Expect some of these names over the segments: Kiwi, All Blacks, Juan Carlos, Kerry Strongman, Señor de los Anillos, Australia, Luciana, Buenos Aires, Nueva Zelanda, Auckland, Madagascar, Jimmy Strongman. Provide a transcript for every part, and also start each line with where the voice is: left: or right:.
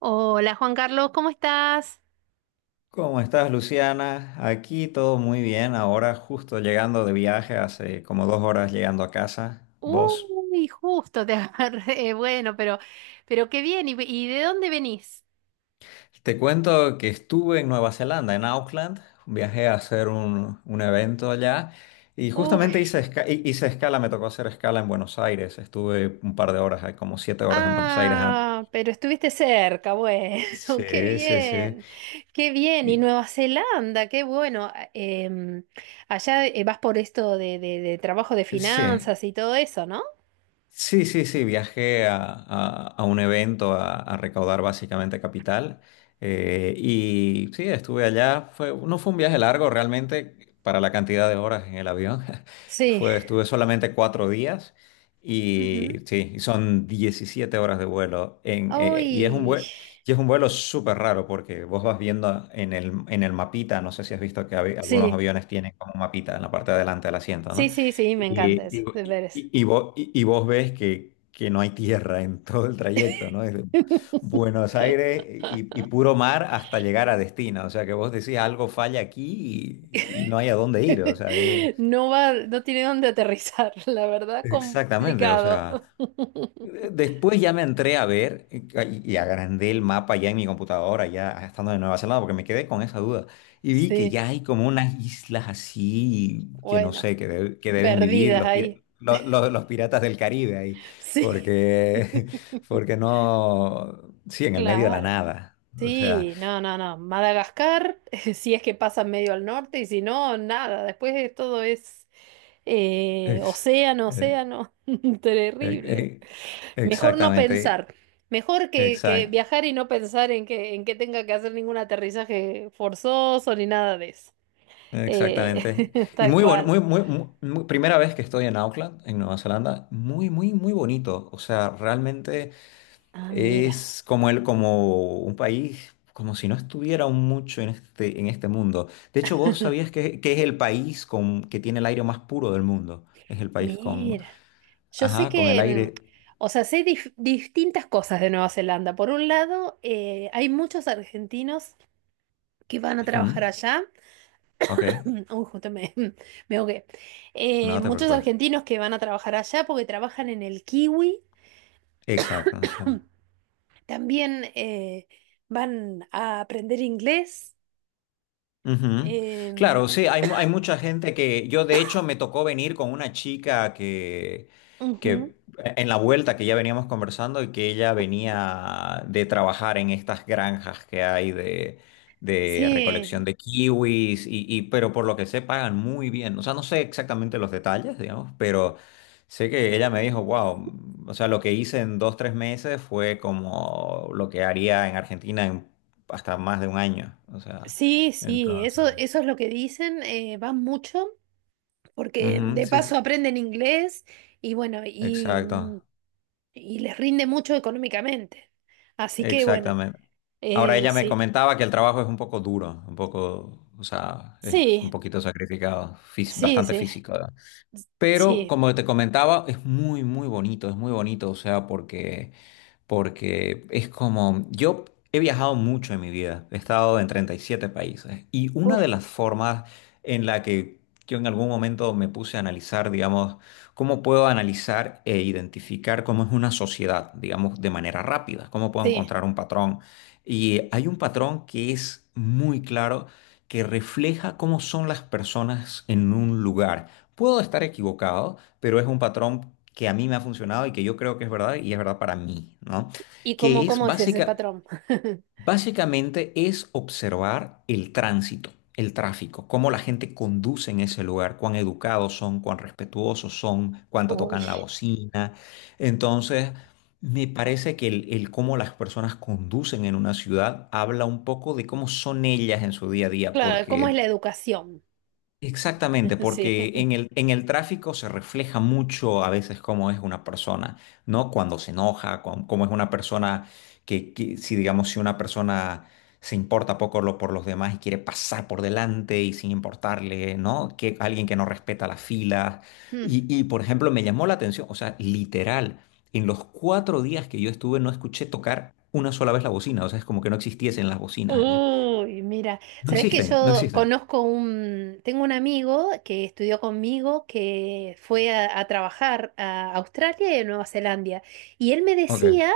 right: Hola Juan Carlos, ¿cómo estás?
left: ¿Cómo estás, Luciana? Aquí todo muy bien. Ahora justo llegando de viaje, hace como 2 horas llegando a casa. ¿Vos?
right: Uy, justo te agarré. Bueno, pero qué bien. ¿Y de dónde venís?
left: Te cuento que estuve en Nueva Zelanda, en Auckland. Viajé a hacer un evento allá y justamente
right: Uy,
left: hice escala, me tocó hacer escala en Buenos Aires. Estuve un par de horas, como 7 horas en Buenos Aires antes.
right: ah, pero estuviste cerca, bueno, qué
left: Sí, sí, sí.
right: bien, qué bien. Y
left: Y-
right: Nueva Zelanda, qué bueno. Allá vas por esto de trabajo de
left: sí.
right: finanzas y todo eso, ¿no?
left: Sí, sí, sí, viajé a un evento a recaudar básicamente capital, y sí, estuve allá, no fue un viaje largo realmente para la cantidad de horas en el avión,
right: Sí.
left: estuve solamente 4 días y
right: Ujú.
left: sí, y son 17 horas de vuelo, y es un
right: Uy,
left: vuelo, y es un vuelo súper raro porque vos vas viendo en el mapita, no sé si has visto que algunos
right: sí,
left: aviones tienen como un mapita en la parte de adelante del asiento,
right: sí,
left: ¿no?
right: sí, sí, me encanta
left: Y,
right: eso, de
left: y,
right: veras.
left: y vos, y- y vos ves que no hay tierra en todo el trayecto, ¿no? Desde Buenos Aires y puro mar hasta llegar a destino. O sea que vos decís algo falla aquí y no hay a dónde ir. O sea,
right: No va, no tiene dónde aterrizar, la verdad,
left: exactamente. O
right: complicado.
left: sea, Después ya me entré a ver, y agrandé el mapa ya en mi computadora, ya estando de Nueva Zelanda, porque me quedé con esa duda. Y vi que
right: Sí,
left: ya hay como unas islas así, que no
right: bueno,
left: sé, que deben vivir
right: perdidas
left: los,
right: ahí.
left: pir- lo- lo- los piratas del Caribe ahí,
right: Sí.
left: porque, porque no, sí, en el medio de la
right: Claro.
left: nada. O sea,
right: Sí, no, no, no. Madagascar, si es que pasa medio al norte y si no, nada. Después de todo es
left: ex-
right: océano,
left: eh,
right: océano. Terrible.
left: eh, eh,
right: Mejor no
left: exactamente,
right: pensar. Mejor que
left: exact-
right: viajar y no pensar en que tenga que hacer ningún aterrizaje forzoso ni nada de eso. Eh,
left: Exactamente. Y
right: tal
left: muy bueno,
right: cual.
left: muy, muy, primera vez que estoy en Auckland, en Nueva Zelanda, muy, muy, muy bonito. O sea, realmente
right: Ah, mira,
left: es como el, como un país, como si no estuviera mucho en este mundo. De hecho, vos sabías que es el país que tiene el aire más puro del mundo. Es el país
right: mira. Yo sé
left: ajá, con el
right: que,
left: aire.
right: o sea, sé distintas cosas de Nueva Zelanda. Por un lado, hay muchos argentinos que van a
left: Ujú.
right: trabajar allá.
left: Ok,
right: Uy, me ahogué.
left: no te
right: Muchos
left: preocupes.
right: argentinos que van a trabajar allá porque trabajan en el Kiwi.
left: Exacto, sí.
right: También van a aprender inglés.
left: Ujú.
right: Em,
left: Claro, sí, hay mucha gente que yo de hecho me tocó venir con una chica que,
right: Ujú.
left: que e, en la vuelta que ya veníamos conversando y que ella venía de trabajar en estas granjas que hay de recolección
right: Sí,
left: de kiwis pero por lo que sé pagan muy bien. O sea, no sé exactamente los detalles, digamos, pero sé que ella me dijo, wow, o sea, lo que hice en 2, 3 meses fue como lo que haría en Argentina en hasta más de un año. O sea.
right: sí, sí, eso,
left: Entonces,
right: eso es lo que dicen, van mucho, porque
left: ujú,
right: de
left: sí, sí,
right: paso aprenden inglés y bueno,
left: exacto,
right: y les rinde mucho económicamente. Así que bueno,
left: exactamente. Ahora ella me
right: sí,
left: comentaba que el trabajo es un poco duro, un poco, o sea, es un
right: sí,
left: poquito sacrificado,
right: sí,
left: bastante
right: sí,
left: físico, ¿verdad? Pero
right: sí,
left: como te comentaba, es muy, muy bonito, es muy bonito, o sea, porque porque es como, yo he viajado mucho en mi vida, he estado en 37 países y una
right: uf,
left: de las formas en la que yo en algún momento me puse a analizar, digamos, cómo puedo analizar e identificar cómo es una sociedad, digamos, de manera rápida, cómo puedo
right: sí.
left: encontrar un patrón. Y hay un patrón que es muy claro, que refleja cómo son las personas en un lugar. Puedo estar equivocado, pero es un patrón que a mí me ha funcionado y que yo creo que es verdad y es verdad para mí, ¿no?
right: ¿Y cómo,
left: Que es
right: cómo es ese
left: básica,
right: patrón?
left: básicamente es observar el tránsito, el tráfico, cómo la gente conduce en ese lugar, cuán educados son, cuán respetuosos son, cuánto
right: Uy,
left: tocan la bocina. Entonces, me parece que el cómo las personas conducen en una ciudad habla un poco de cómo son ellas en su día a día,
right: claro, ¿cómo es
left: porque
right: la educación?
left: exactamente,
right: Sí.
left: porque en el tráfico se refleja mucho a veces cómo es una persona, ¿no? Cuando se enoja, cómo es una persona que si digamos, si una persona se importa poco por los demás y quiere pasar por delante y sin importarle, ¿no? Que alguien que no respeta las filas.
right: Mm.
left: Por ejemplo, me llamó la atención, o sea, literal, en los 4 días que yo estuve no escuché tocar una sola vez la bocina, o sea, es como que no existiesen las bocinas allá.
right: Uy, mira,
left: No
right: sabes que
left: existen, no
right: yo
left: existen.
right: conozco un, tengo un amigo que estudió conmigo que fue a trabajar a Australia y a Nueva Zelanda y él me
left: Ok.
right: decía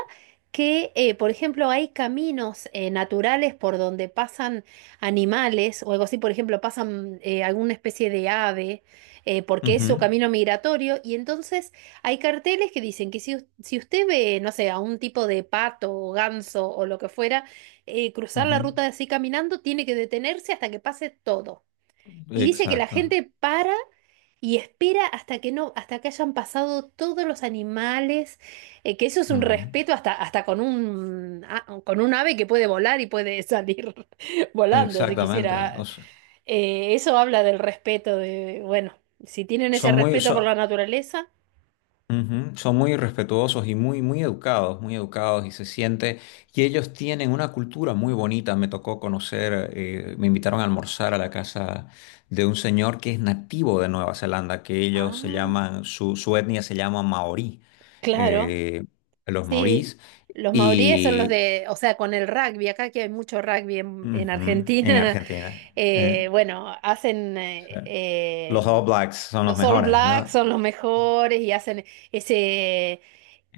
right: que, por ejemplo, hay caminos naturales por donde pasan animales o algo así, por ejemplo, pasan alguna especie de ave porque es su
left: Ujú,
right: camino migratorio y entonces hay carteles que dicen que si, si usted ve, no sé, a un tipo de pato o ganso o lo que fuera cruzar
left: ujú.
right: la ruta así caminando, tiene que detenerse hasta que pase todo. Y dice que la
left: Exacto.
right: gente para y espera hasta que no, hasta que hayan pasado todos los animales, que eso es un
left: Ujú.
right: respeto hasta con un, con un ave que puede volar y puede salir volando si
left: Exactamente. O
right: quisiera.
left: sea,
right: Eso habla del respeto de, bueno, si tienen ese
left: son muy,
right: respeto por
left: son,
right: la naturaleza.
left: ujú, son muy respetuosos y muy, muy educados y se siente. Y ellos tienen una cultura muy bonita. Me tocó conocer, me invitaron a almorzar a la casa de un señor que es nativo de Nueva Zelanda, que ellos se
right: Ah,
left: llaman, su etnia se llama maorí,
right: claro.
left: eh, los
right: Sí,
left: maorís.
right: los maoríes son los
left: Y
right: de, o sea, con el rugby, acá que hay mucho rugby en
left: ujú, en
right: Argentina,
left: Argentina. eh,
right: bueno, hacen,
left: los All Blacks son los
right: los All
left: mejores,
right: Blacks
left: ¿no?
right: son los mejores y hacen ese,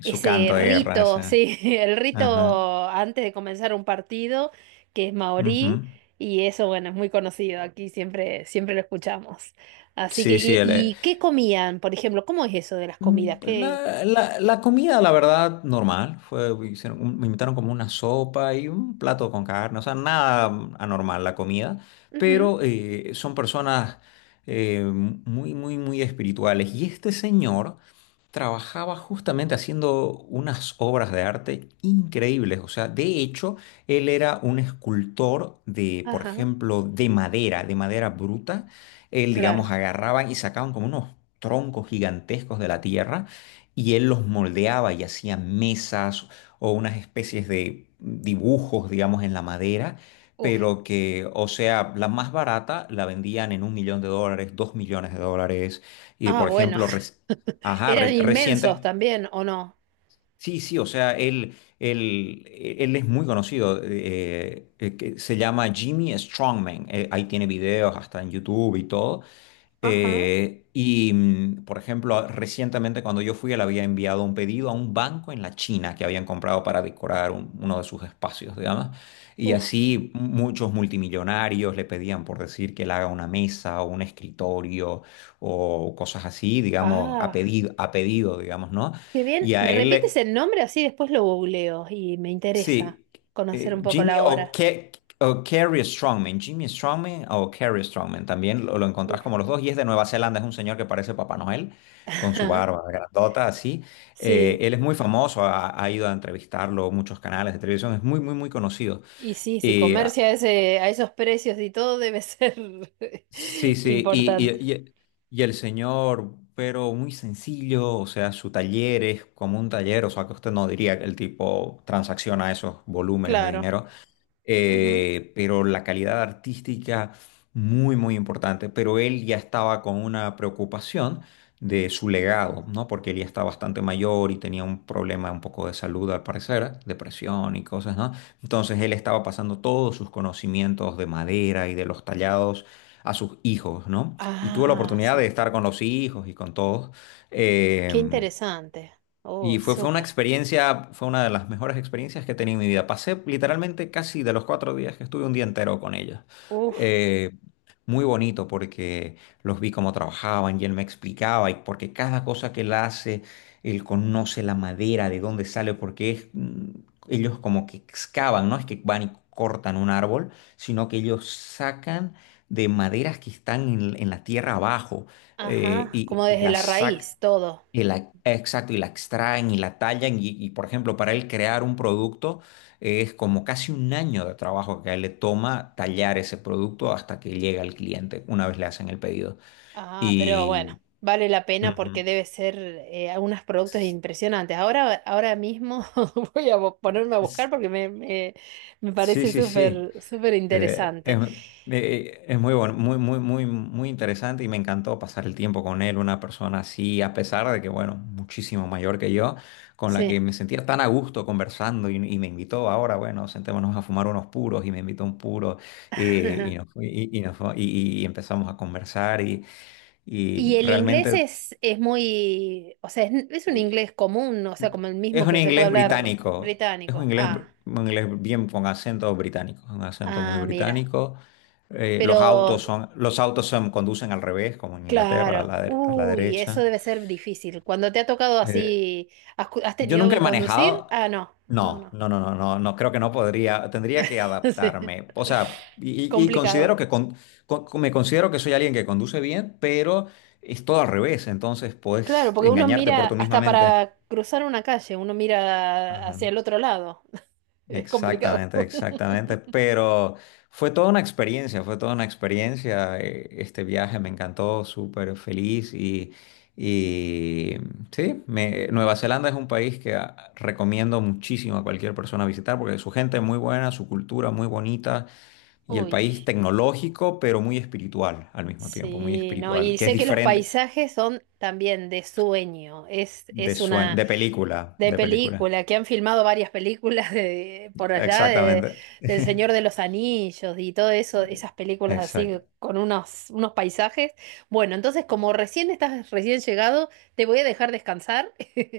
left: Su
right: ese
left: canto de guerra,
right: rito,
left: ese.
right: sí, el
left: Ajá.
right: rito antes de comenzar un partido, que es
left: Ujú.
right: maorí, y eso, bueno, es muy conocido, aquí siempre, siempre lo escuchamos. Así que,
left: Sí, sí, él,
right: y qué comían, por ejemplo? ¿Cómo es eso de las
left: Mm,
right: comidas?
left: pues
right: ¿Qué?
left: La, la- la comida, la verdad, normal. Fue, hicieron me invitaron como una sopa y un plato con carne. O sea, nada anormal la comida.
right: Ujú,
left: Pero son personas, muy, muy, muy espirituales. Y este señor trabajaba justamente haciendo unas obras de arte increíbles. O sea, de hecho, él era un escultor de, por
right: ajá,
left: ejemplo, de madera bruta, él, digamos,
right: claro.
left: agarraban y sacaban como unos troncos gigantescos de la tierra y él los moldeaba y hacía mesas o unas especies de dibujos, digamos, en la madera,
right: Uf.
left: pero que, o sea, la más barata la vendían en 1 millón de dólares, 2 millones de dólares, y
right: Ah,
left: por
right: bueno,
left: ejemplo, ajá,
right: eran
left: reciente.
right: inmensos también, ¿o no?
left: Sí, sí, o sea, él es muy conocido, que se llama Jimmy Strongman, ahí tiene videos hasta en YouTube y todo,
right: Ajá.
left: y, por ejemplo, recientemente cuando yo fui, él había enviado un pedido a un banco en la China que habían comprado para decorar uno de sus espacios, digamos. Y
right: Uf,
left: así muchos multimillonarios le pedían por decir que él haga una mesa o un escritorio o cosas así, digamos,
right: ah,
left: a pedido, digamos, ¿no?
right: qué bien.
left: Y
right: ¿Me
left: a
right: repites
left: él
right: el nombre? Así después lo googleo y me interesa
left: Sí,
right: conocer un poco
left: Jimmy
right: la
left: o,
right: obra.
left: Ke- o Kerry Strongman. Jimmy Strongman o Kerry Strongman. También lo encontrás como
right: Uf.
left: los dos. Y es de Nueva Zelanda. Es un señor que parece Papá Noel, con su
right: Ajá,
left: barba grandota, así.
right: sí,
left: Él es muy famoso. Ha ido a entrevistarlo muchos canales de televisión. Es muy, muy, muy conocido.
right: y sí, si
left: Y, ah,
right: comercia a ese, a esos precios y todo debe ser
left: sí, sí. Y,
right: importante.
left: y- y- y el señor, pero muy sencillo. O sea, su taller es como un taller. O sea, que usted no diría que el tipo transacciona esos volúmenes de
right: Claro.
left: dinero.
right: Ujú.
left: Pero la calidad artística muy, muy importante. Pero él ya estaba con una preocupación de su legado, ¿no? Porque él ya está bastante mayor y tenía un problema un poco de salud al parecer, depresión y cosas, ¿no? Entonces él estaba pasando todos sus conocimientos de madera y de los tallados a sus hijos, ¿no? Y tuvo la
right: Ah,
left: oportunidad de
right: sí.
left: estar con los hijos y con todos. Eh,
right: Qué interesante.
left: y
right: Uy,
left: fue, fue una
right: súper.
left: experiencia, fue una de las mejores experiencias que he tenido en mi vida. Pasé literalmente casi de los 4 días que estuve un día entero con ellos.
right: Uf,
left: Eh, Muy bonito porque los vi cómo trabajaban y él me explicaba y porque cada cosa que él hace, él conoce la madera, de dónde sale, porque es, ellos como que excavan, no es que van y cortan un árbol, sino que ellos sacan de maderas que están en la tierra abajo,
right: ajá, como
left: y
right: desde
left: las
right: la
left: sacan
right: raíz, todo.
left: exacto, y la extraen y la tallan y, por ejemplo, para él crear un producto, es como casi un año de trabajo que a él le toma tallar ese producto hasta que llega al cliente una vez le hacen el pedido.
right: Ah, pero bueno,
left: Y...
right: vale la pena
left: Ujú.
right: porque debe ser algunos productos
left: S-
right: impresionantes. Ahora, ahora mismo voy a ponerme a buscar
left: s-
right: me
left: Sí,
right: parece
left: sí, sí.
right: súper, súper
left: Eh, es,
right: interesante.
left: es muy bueno, muy, muy, muy, muy interesante y me encantó pasar el tiempo con él, una persona así, a pesar de que, bueno, muchísimo mayor que yo, con la
right: Sí.
left: que me sentía tan a gusto conversando y me invitó ahora, bueno, sentémonos a fumar unos puros y me invitó un puro, y empezamos a conversar y
right: Y el inglés
left: realmente.
right: es muy, o sea, es un inglés común, o sea, como el
left: Es
right: mismo
left: un
right: que se puede
left: inglés
right: hablar
left: británico. Es un
right: británico.
left: inglés, br-
right: Ah,
left: un inglés bien con acento británico. Un acento muy
right: ah, mira.
left: británico. Eh, los
right: Pero,
left: autos son, los autos son, conducen al revés, como en Inglaterra,
right: claro,
left: a la
right: uy, eso
left: derecha.
right: debe ser difícil. Cuando te ha tocado
left: Eh,
right: así, ¿has, has
left: yo
right: tenido
left: nunca he
right: que conducir?
left: manejado.
right: Ah, no, no,
left: No,
right: no.
left: no, no, no, no, no, creo que no podría. Tendría que
right: Sí.
left: adaptarme. O sea, y, y
right: Complicado.
left: considero que me considero que soy alguien que conduce bien, pero es todo al revés. Entonces,
right: Claro,
left: puedes
right: porque uno
left: engañarte
right: mira
left: por tu misma
right: hasta
left: mente.
right: para cruzar una calle, uno mira
left: Ajá.
right: hacia el otro lado. Es complicado.
left: Exactamente, exactamente. Pero fue toda una experiencia, fue toda una experiencia. Este viaje me encantó, súper feliz y, sí, Nueva Zelanda es un país que, recomiendo muchísimo a cualquier persona visitar porque su gente es muy buena, su cultura muy bonita y el
right: Uy,
left: país tecnológico, pero muy espiritual al mismo tiempo, muy
right: sí, no,
left: espiritual,
right: y
left: que es
right: sé que los
left: diferente,
right: paisajes son también de sueño. Es una
left: de película,
right: de
left: de película.
right: película, que han filmado varias películas de, por allá de,
left: Exactamente.
right: del Señor de los Anillos y todo eso, esas películas así
left: Exacto.
right: con unos, unos paisajes. Bueno, entonces como recién estás recién llegado, te voy a dejar descansar.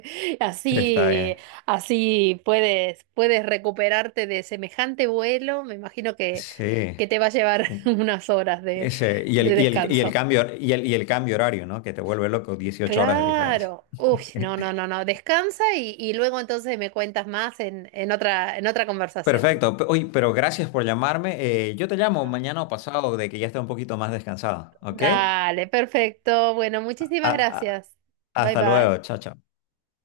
left: Está
right: Así,
left: bien.
right: así puedes, puedes recuperarte de semejante vuelo. Me imagino
left: Sí.
right: que te va a llevar unas horas
left: Ese, y
right: de
left: el, y el, y el
right: descanso.
left: cambio, y el cambio horario, ¿no? Que te vuelve loco, 18 horas de diferencia.
right: Claro. Uy, no, no, no, no. Descansa y luego entonces me cuentas más en otra conversación.
left: Perfecto. Oye, pero gracias por llamarme. Yo te llamo
right: No.
left: mañana o pasado de que ya esté un poquito más descansado, ¿ok?
right: Dale, perfecto. Bueno,
left: A-
right: muchísimas
left: a-
right: gracias. Bye
left: Hasta
right: bye.
left: luego. Chao, chao.